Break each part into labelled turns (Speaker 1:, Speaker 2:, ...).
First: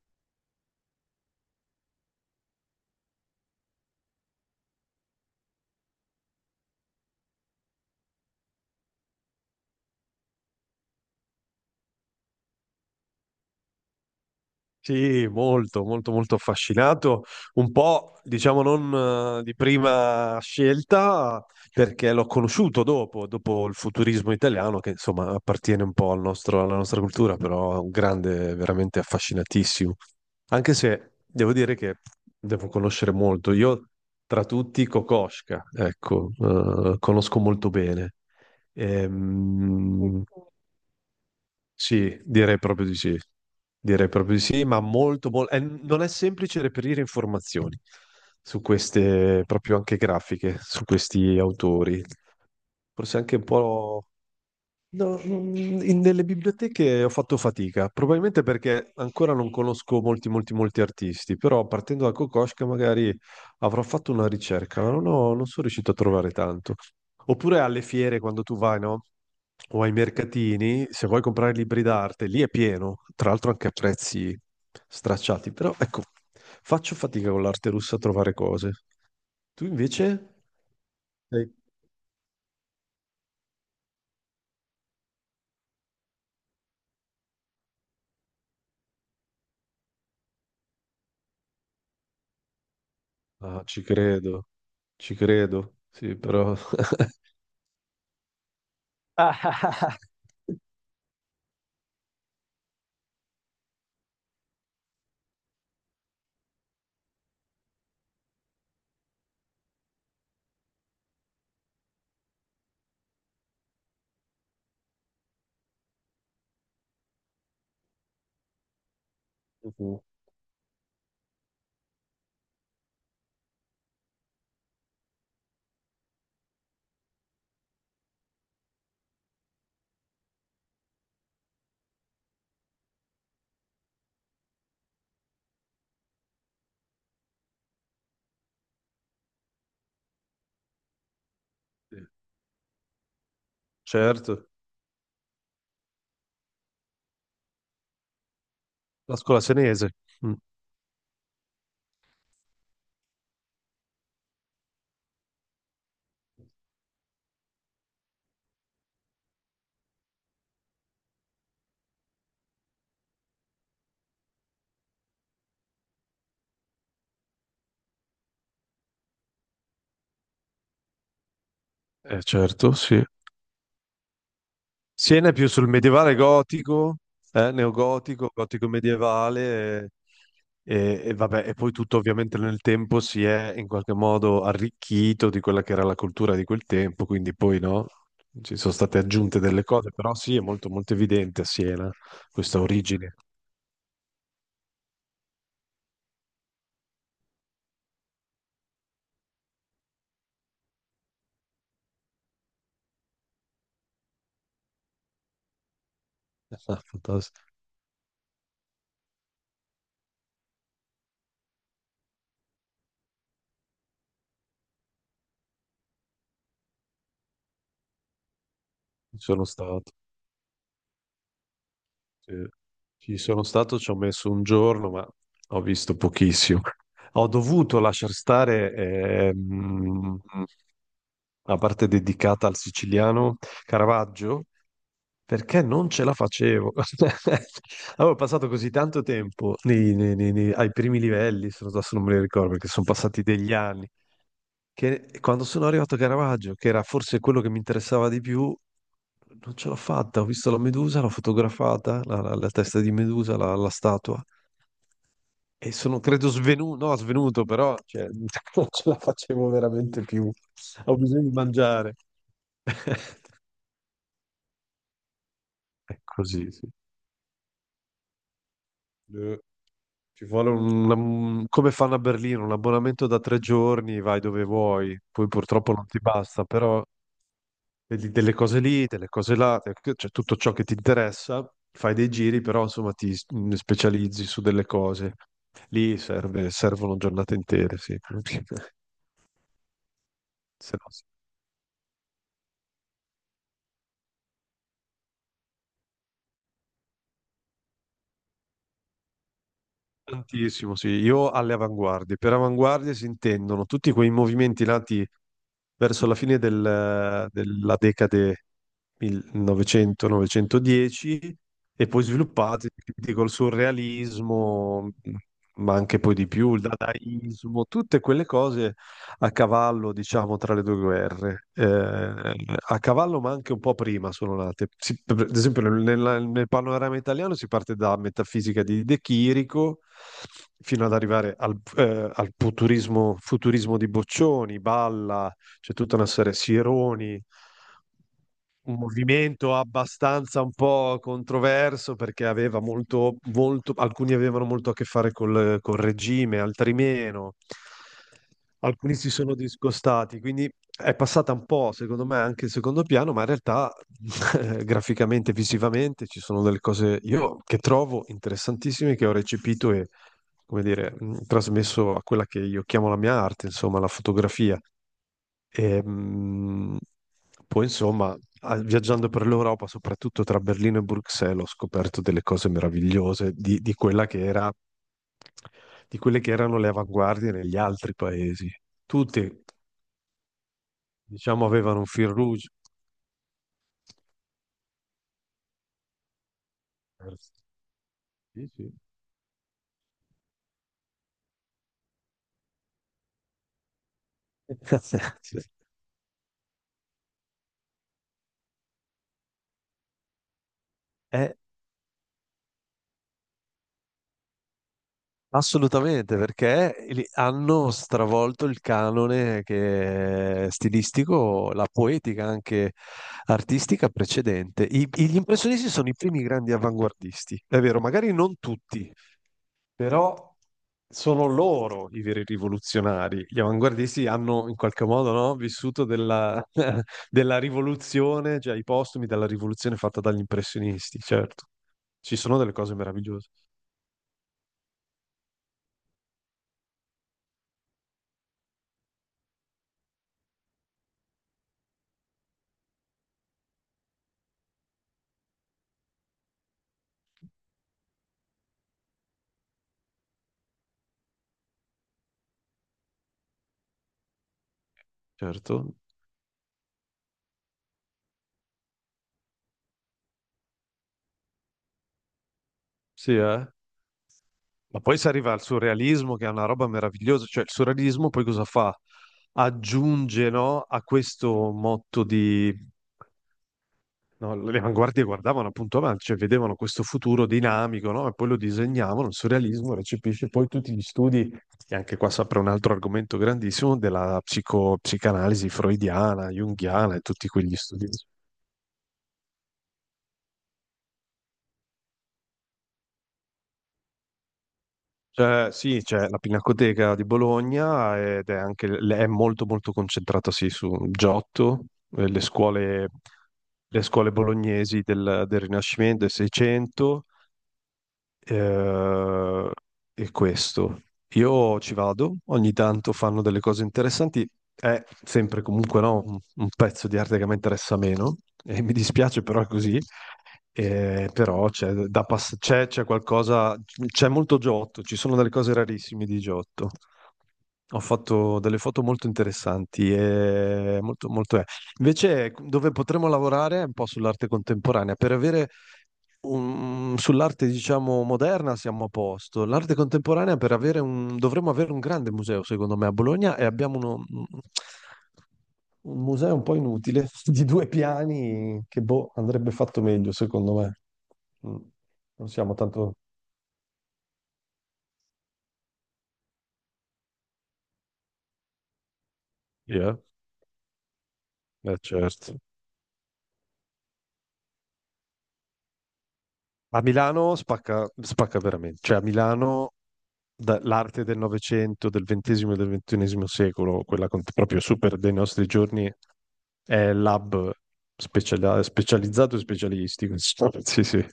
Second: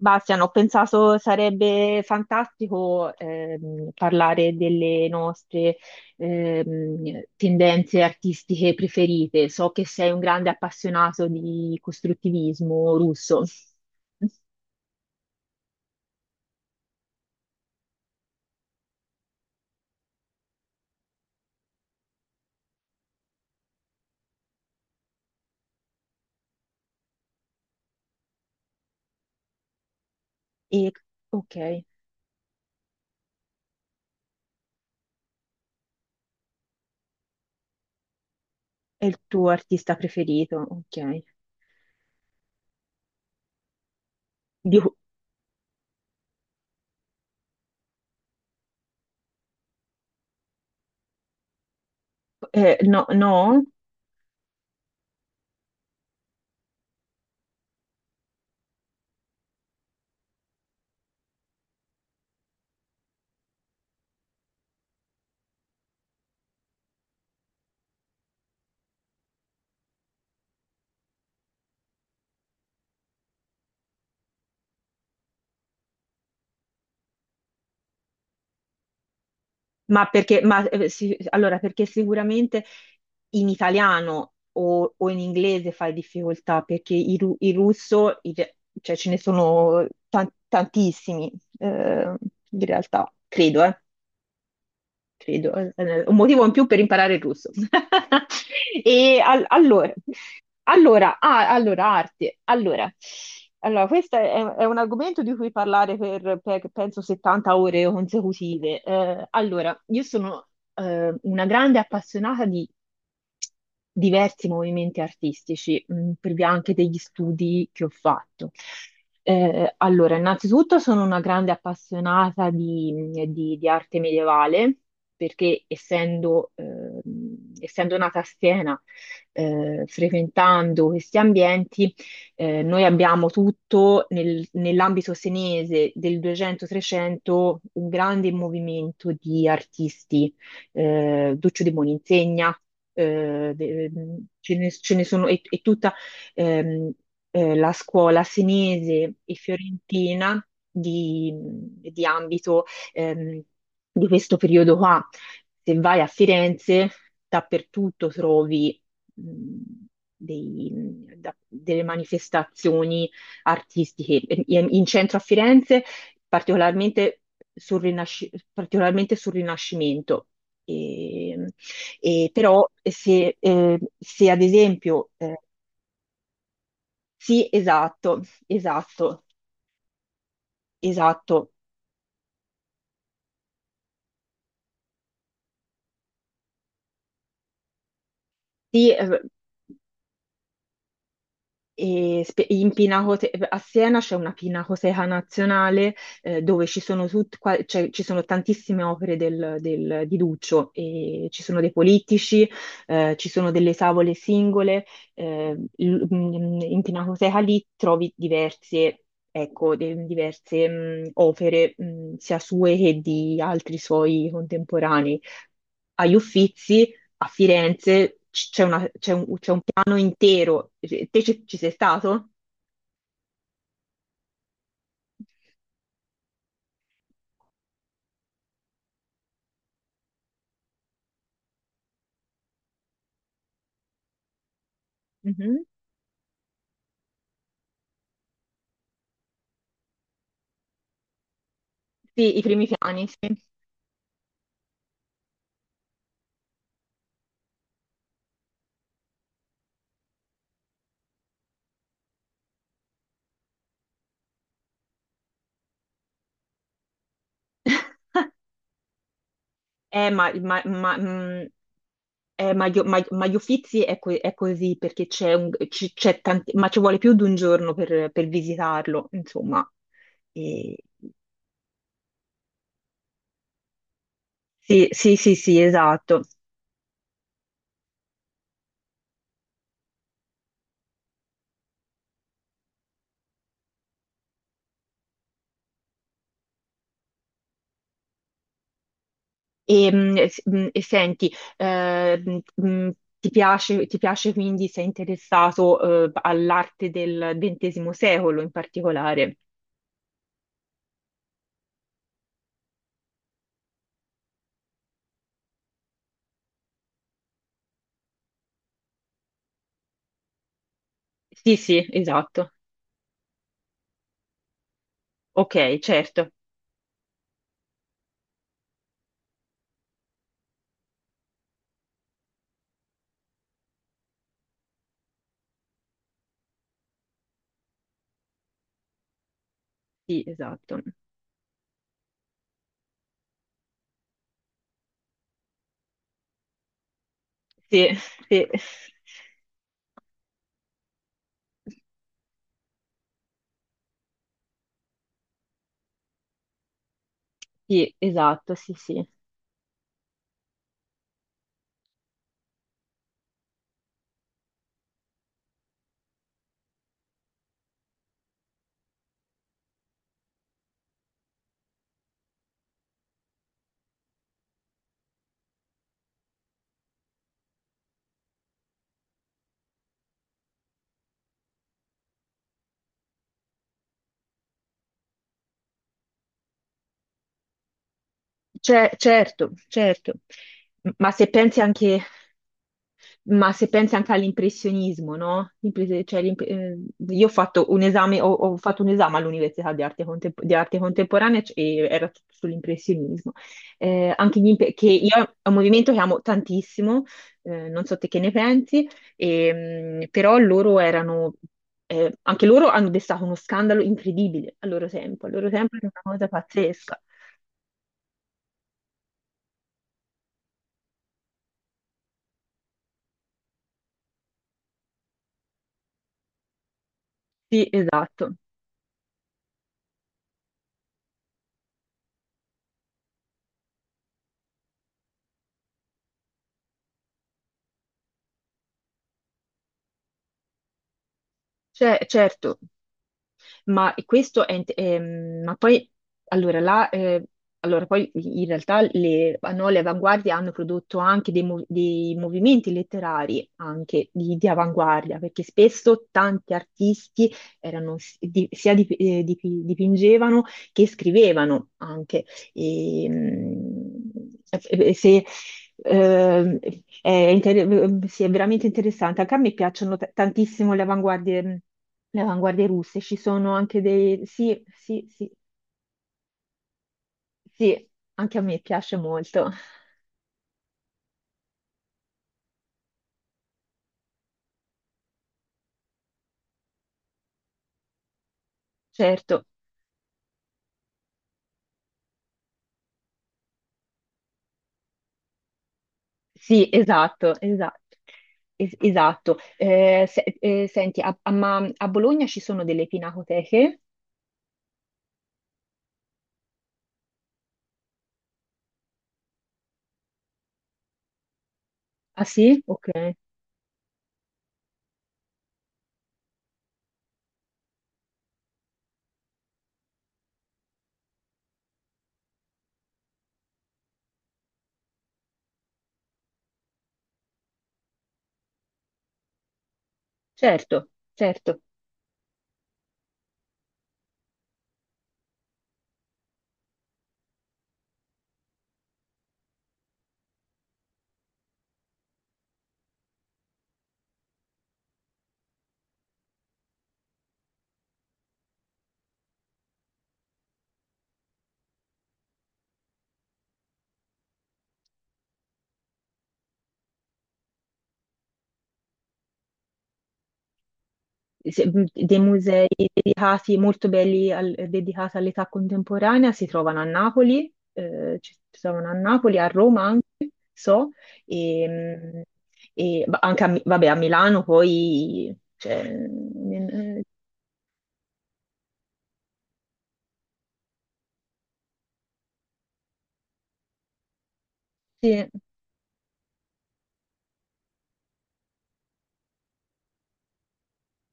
Speaker 1: Bastian, ho pensato sarebbe fantastico parlare delle nostre tendenze artistiche preferite. So che sei un grande appassionato di costruttivismo russo.
Speaker 2: Sì, molto, molto, molto affascinato. Un po', diciamo, non di prima scelta, perché l'ho conosciuto dopo il futurismo italiano, che insomma appartiene un po' alla nostra cultura, però è un grande, veramente affascinatissimo. Anche
Speaker 1: E,
Speaker 2: se devo
Speaker 1: ok,
Speaker 2: dire
Speaker 1: è
Speaker 2: che devo conoscere molto. Io, tra tutti, Kokoschka, ecco, conosco molto bene.
Speaker 1: il tuo artista
Speaker 2: Ehm,
Speaker 1: preferito, ok.
Speaker 2: sì, direi proprio di sì. Direi proprio di sì, ma
Speaker 1: Di-
Speaker 2: molto, non è semplice reperire informazioni su queste, proprio anche grafiche, su questi autori.
Speaker 1: no,
Speaker 2: Forse anche un
Speaker 1: no?
Speaker 2: po'. No, nelle biblioteche ho fatto fatica, probabilmente perché ancora non conosco molti, molti, molti artisti, però partendo da Kokoschka magari avrò fatto una ricerca, ma non sono riuscito a trovare tanto. Oppure alle fiere, quando tu vai, no? O ai mercatini, se vuoi comprare libri d'arte, lì è pieno, tra l'altro anche a prezzi stracciati, però ecco, faccio fatica con l'arte russa a trovare cose. Tu
Speaker 1: Ma
Speaker 2: invece?
Speaker 1: perché, ma, sì,
Speaker 2: Sei-
Speaker 1: allora, perché sicuramente in italiano o in inglese fai difficoltà, perché il russo, cioè ce ne sono tantissimi, eh, in realtà,
Speaker 2: Ah,
Speaker 1: credo,
Speaker 2: ci
Speaker 1: credo,
Speaker 2: credo,
Speaker 1: un
Speaker 2: sì,
Speaker 1: motivo in
Speaker 2: però.
Speaker 1: più per imparare il russo. E allora, arte. Allora, questo è un argomento di cui parlare per, penso 70 ore consecutive. Allora, io sono una grande appassionata diversi movimenti artistici, per via anche degli studi che ho fatto.
Speaker 2: Mhm.
Speaker 1: Allora, innanzitutto sono una grande appassionata di arte medievale, perché essendo nata a Siena, frequentando questi ambienti, noi abbiamo tutto nell'ambito senese del 200-300 un grande movimento di artisti, Duccio di
Speaker 2: Sì.
Speaker 1: Buoninsegna,
Speaker 2: Certo,
Speaker 1: ce ne sono, è tutta ehm, la scuola senese
Speaker 2: la
Speaker 1: e
Speaker 2: scuola senese. Mm.
Speaker 1: fiorentina di ambito ehm, di questo periodo qua. Se vai a Firenze, dappertutto trovi mh, dei- delle manifestazioni artistiche. In centro a Firenze particolarmente particolarmente sul Rinascimento. E, e, però
Speaker 2: Certo, sì.
Speaker 1: se ad esempio,
Speaker 2: Siena è più sul medievale gotico,
Speaker 1: sì, esatto,
Speaker 2: neogotico, gotico
Speaker 1: esatto,
Speaker 2: medievale, e vabbè,
Speaker 1: esatto,
Speaker 2: e poi tutto ovviamente nel tempo si è in qualche modo arricchito di quella che era la cultura di quel tempo, quindi poi no, ci sono
Speaker 1: sì.
Speaker 2: state aggiunte delle cose, però sì, è molto molto evidente a Siena questa origine.
Speaker 1: A Siena c'è una pinacoteca nazionale dove ci sono, tut- qua- cioè, ci sono tantissime opere di Duccio, e ci sono dei politici, ci sono delle tavole singole. In
Speaker 2: Ah,
Speaker 1: Pinacoteca
Speaker 2: fantastico,
Speaker 1: lì trovi diverse, ecco, diverse opere, sia sue che di altri suoi contemporanei. Agli Uffizi, a Firenze, c- c'è una- c'è
Speaker 2: ci
Speaker 1: un,
Speaker 2: sono
Speaker 1: c'è un
Speaker 2: stato.
Speaker 1: anno intero. Te ci sei stato?
Speaker 2: Sì. Ci sono stato, ci ho messo un giorno, ma ho visto pochissimo. Ho dovuto lasciar stare la parte dedicata al siciliano Caravaggio
Speaker 1: Mhm.
Speaker 2: perché non ce la facevo. Avevo passato così tanto tempo ai primi livelli, se non adesso non me li
Speaker 1: Sì, i
Speaker 2: ricordo
Speaker 1: primi
Speaker 2: perché sono
Speaker 1: piani,
Speaker 2: passati
Speaker 1: sì.
Speaker 2: degli anni, che quando sono arrivato a Caravaggio, che era forse quello che mi interessava di più, non ce l'ho fatta. Ho visto la Medusa, l'ho fotografata, la testa di Medusa, la statua, e sono credo svenuto, no, svenuto, però cioè, non ce la facevo veramente
Speaker 1: Eh, ma,
Speaker 2: più.
Speaker 1: ma, ma,
Speaker 2: Ho bisogno di
Speaker 1: mh,
Speaker 2: mangiare.
Speaker 1: ma gli Uffizi è così perché c'è un, ci-
Speaker 2: È
Speaker 1: c'è
Speaker 2: così,
Speaker 1: tanti,
Speaker 2: sì.
Speaker 1: ma ci vuole più di un giorno per visitarlo,
Speaker 2: Eh,
Speaker 1: insomma.
Speaker 2: Ci vuole
Speaker 1: E-
Speaker 2: come fanno a Berlino, un abbonamento da 3 giorni, vai dove
Speaker 1: sì,
Speaker 2: vuoi,
Speaker 1: sì,
Speaker 2: poi
Speaker 1: sì, sì,
Speaker 2: purtroppo non ti
Speaker 1: esatto.
Speaker 2: basta, però vedi delle cose lì, delle cose là, cioè tutto ciò che ti interessa, fai dei giri, però insomma specializzi su delle cose. Lì servono giornate intere, sì.
Speaker 1: E, mh, s- mh,
Speaker 2: Se
Speaker 1: e
Speaker 2: no.
Speaker 1: senti, eh, mh, mh, ti piace quindi, sei interessato, all'arte del XX secolo in particolare?
Speaker 2: Tantissimo, sì, io alle avanguardie. Per avanguardie si intendono tutti quei movimenti nati verso la fine della decade 1900-910
Speaker 1: Sì, sì,
Speaker 2: e poi
Speaker 1: esatto.
Speaker 2: sviluppati quindi col surrealismo, ma
Speaker 1: Ok,
Speaker 2: anche poi di
Speaker 1: certo.
Speaker 2: più, il dadaismo, tutte quelle cose a cavallo, diciamo, tra le due guerre. A cavallo, ma anche un po' prima sono nate. Per esempio, nel panorama italiano si parte da Metafisica di De Chirico
Speaker 1: Sì, esatto.
Speaker 2: fino ad arrivare al futurismo, futurismo di Boccioni, Balla, c'è tutta una serie, Sironi.
Speaker 1: Sì, sì,
Speaker 2: Un movimento abbastanza un po' controverso perché aveva molto, molto, alcuni avevano molto a che fare col regime, altri meno.
Speaker 1: sì, esatto, sì,
Speaker 2: Alcuni
Speaker 1: sì.
Speaker 2: si sono discostati, quindi è passata un po', secondo me, anche in secondo piano, ma in realtà graficamente, visivamente ci sono delle cose io che trovo interessantissime che ho recepito e, come dire, trasmesso a quella che io chiamo la mia arte, insomma, la fotografia. E, poi, insomma, viaggiando per l'Europa, soprattutto tra Berlino e Bruxelles, ho scoperto delle cose meravigliose di, quella che era, di quelle che erano le avanguardie negli altri paesi.
Speaker 1: Cioè,
Speaker 2: Tutti,
Speaker 1: certo, certo. Ma se
Speaker 2: diciamo,
Speaker 1: pensi
Speaker 2: avevano un
Speaker 1: anche
Speaker 2: fil rouge.
Speaker 1: Ma se pensi anche all'impressionismo, no?
Speaker 2: Eh,
Speaker 1: Io ho fatto un esame, ho,
Speaker 2: Sì,
Speaker 1: ho
Speaker 2: sì.
Speaker 1: fatto un esame all'università di arte, di arte contemporanea, e era tutto sull'impressionismo. Anche gli imp- che
Speaker 2: Sì.
Speaker 1: io È un movimento che amo tantissimo, non so te che ne pensi, però loro erano,
Speaker 2: Eh,
Speaker 1: anche loro hanno destato uno scandalo incredibile al loro tempo, era una
Speaker 2: assolutamente,
Speaker 1: cosa
Speaker 2: perché
Speaker 1: pazzesca.
Speaker 2: hanno stravolto il canone che è stilistico, la poetica anche artistica precedente. Gli impressionisti sono i primi grandi avanguardisti, è
Speaker 1: Sì,
Speaker 2: vero, magari
Speaker 1: esatto.
Speaker 2: non tutti, però sono loro i veri rivoluzionari. Gli avanguardisti hanno in qualche modo, no, vissuto della, della rivoluzione, cioè i postumi della rivoluzione fatta dagli impressionisti, certo.
Speaker 1: Cioè,
Speaker 2: Ci sono delle
Speaker 1: certo.
Speaker 2: cose meravigliose,
Speaker 1: Ma poi, allora, là, eh, allora, poi in realtà le, no, le avanguardie hanno prodotto anche dei movimenti letterari, anche di avanguardia, perché spesso tanti artisti erano, s- di- sia dip- dip- dipingevano che scrivevano anche. E, mm, se,
Speaker 2: certo.
Speaker 1: ehm, è inter- si è veramente interessante. Anche a me piacciono tantissimo le avanguardie, russe,
Speaker 2: Sì,
Speaker 1: ci
Speaker 2: eh?
Speaker 1: sono anche. Sì,
Speaker 2: Ma poi
Speaker 1: sì,
Speaker 2: si
Speaker 1: sì,
Speaker 2: arriva al surrealismo, che è una roba meravigliosa, cioè il
Speaker 1: sì,
Speaker 2: surrealismo poi
Speaker 1: anche a
Speaker 2: cosa
Speaker 1: me
Speaker 2: fa?
Speaker 1: piace molto.
Speaker 2: Aggiunge, no, a questo motto di. No, le avanguardie guardavano appunto avanti, cioè vedevano questo futuro dinamico, no? E poi lo disegnavano, il
Speaker 1: Certo,
Speaker 2: surrealismo recepisce poi tutti gli studi, e anche qua si apre un altro argomento grandissimo, della psicanalisi freudiana,
Speaker 1: sì,
Speaker 2: junghiana e tutti
Speaker 1: esatto,
Speaker 2: quegli studi.
Speaker 1: esatto. Esatto. Senti, ma a Bologna ci sono delle pinacoteche?
Speaker 2: Cioè, sì, c'è la Pinacoteca di Bologna ed è anche è molto molto concentrata sì, su Giotto, eh, le
Speaker 1: Ah sì?
Speaker 2: scuole,
Speaker 1: Ok,
Speaker 2: le scuole bolognesi del Rinascimento, del Seicento, eh, e questo. Io ci vado, ogni tanto fanno delle cose interessanti, è sempre comunque no, un pezzo di arte che mi interessa meno, e mi dispiace però è così.
Speaker 1: certo,
Speaker 2: Però
Speaker 1: certo.
Speaker 2: c'è qualcosa, c'è molto Giotto, ci sono delle cose rarissime di Giotto. Ho fatto delle foto molto interessanti e molto, molto è. Invece, ecco, dove potremmo lavorare è un po' sull'arte contemporanea. Per avere sull'arte, diciamo, moderna siamo a posto. L'arte contemporanea, per avere dovremmo avere un grande museo, secondo me, a Bologna e abbiamo un museo un po' inutile di due piani che, boh, andrebbe fatto meglio, secondo me. Mm.
Speaker 1: se- Dei
Speaker 2: Non siamo
Speaker 1: musei
Speaker 2: tanto.
Speaker 1: dedicati, molto belli dedicati all'età contemporanea si trovano a Napoli, ci si trovano a Napoli, a Roma
Speaker 2: Yeah,
Speaker 1: anche, so, e, mh,
Speaker 2: certo.
Speaker 1: ma anche vabbè, a Milano poi, cioè,
Speaker 2: A Milano spacca, spacca veramente, cioè a Milano l'arte del Novecento, del XX e del XXI secolo, quella proprio super dei
Speaker 1: sì,
Speaker 2: nostri giorni, è specializzato e specialistico. Insomma. Sì, sì.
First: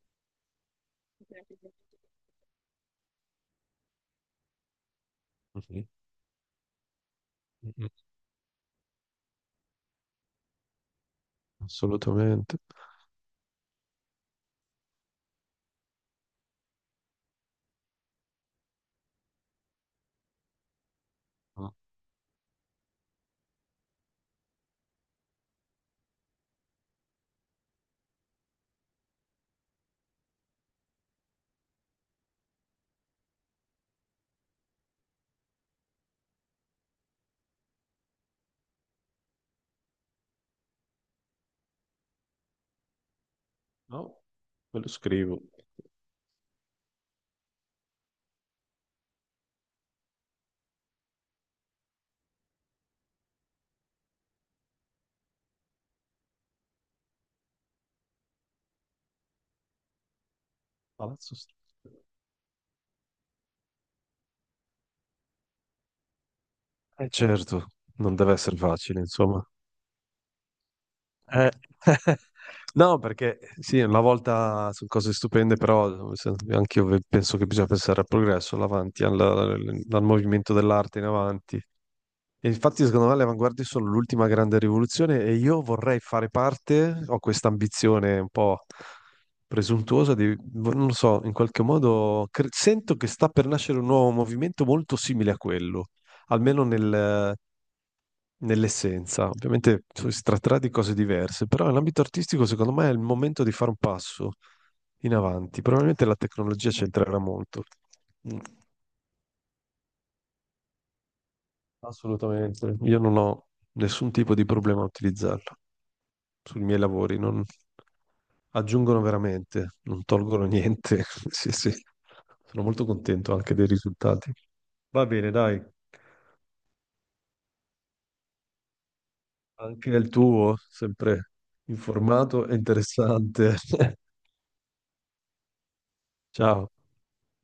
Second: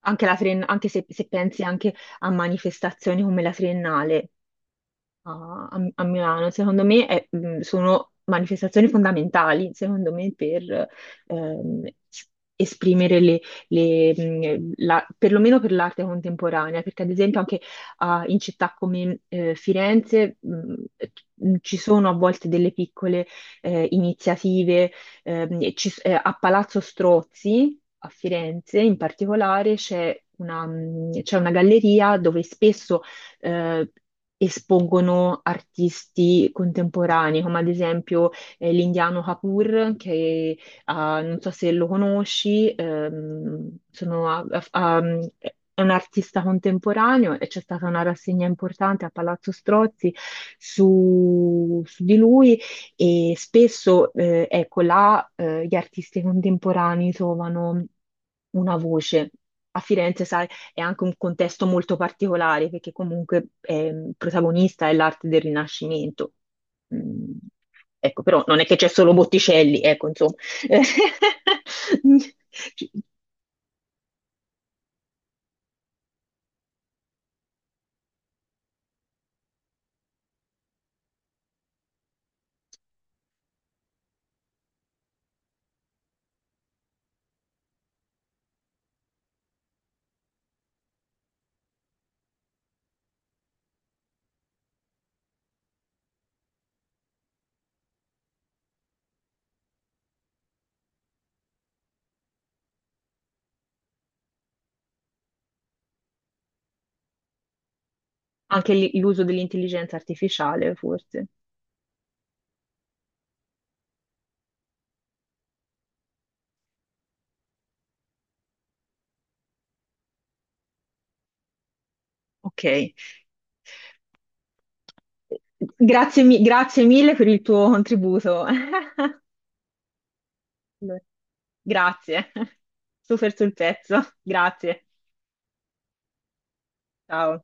Speaker 1: anche, la Triennale- anche se, se pensi anche a manifestazioni come la Triennale, a,
Speaker 2: Mhm.
Speaker 1: a- a Milano, secondo me
Speaker 2: Mhm.
Speaker 1: sono manifestazioni fondamentali, secondo me, per ehm, s-
Speaker 2: Assolutamente.
Speaker 1: esprimere le, perlomeno per l'arte contemporanea, perché ad esempio anche in città come Firenze,
Speaker 2: No,
Speaker 1: ci sono a volte delle piccole iniziative, a Palazzo Strozzi, a Firenze in particolare, c'è una galleria dove spesso eh, espongono artisti contemporanei, come ad esempio l'indiano Kapoor, che non so se lo conosci,
Speaker 2: no,
Speaker 1: sono a-
Speaker 2: me lo
Speaker 1: a- a-
Speaker 2: scrivo.
Speaker 1: è un artista contemporaneo e c'è stata una rassegna importante a Palazzo Strozzi su di lui e spesso ecco, là gli artisti contemporanei trovano una voce. A Firenze, sai, è anche un
Speaker 2: Palazzo St-
Speaker 1: contesto molto particolare perché comunque protagonista è l'arte del Rinascimento.
Speaker 2: Eh
Speaker 1: Mm,
Speaker 2: certo, non
Speaker 1: Ecco,
Speaker 2: deve
Speaker 1: però
Speaker 2: essere
Speaker 1: non è che c'è
Speaker 2: facile,
Speaker 1: solo
Speaker 2: insomma.
Speaker 1: Botticelli, ecco, insomma.
Speaker 2: Eh, no, perché sì, una volta sono cose stupende, però anche io penso che bisogna pensare al progresso, all'avanti, al movimento dell'arte in avanti. E infatti, secondo me, le avanguardie sono l'ultima grande rivoluzione e io vorrei fare parte, ho questa ambizione un po' presuntuosa di, non lo so, in qualche modo sento che sta per nascere un nuovo movimento molto simile a quello, almeno nell'essenza. Ovviamente si tratterà di cose diverse, però nell'ambito artistico secondo me è il momento di fare un passo in avanti. Probabilmente la tecnologia c'entrerà molto. Mm,
Speaker 1: Anche lì l'uso dell'intelligenza artificiale, forse.
Speaker 2: Assolutamente. Io non ho nessun tipo di problema a utilizzarla sui miei lavori, non aggiungono veramente, non tolgono niente. Sì, sì. Sono
Speaker 1: Ok.
Speaker 2: molto contento anche dei risultati. Va bene, dai,
Speaker 1: Grazie, grazie mille per il tuo contributo.
Speaker 2: anche il tuo, sempre
Speaker 1: Grazie.
Speaker 2: informato e
Speaker 1: Super sul
Speaker 2: interessante.
Speaker 1: pezzo. Grazie.
Speaker 2: Ciao.
Speaker 1: Ciao.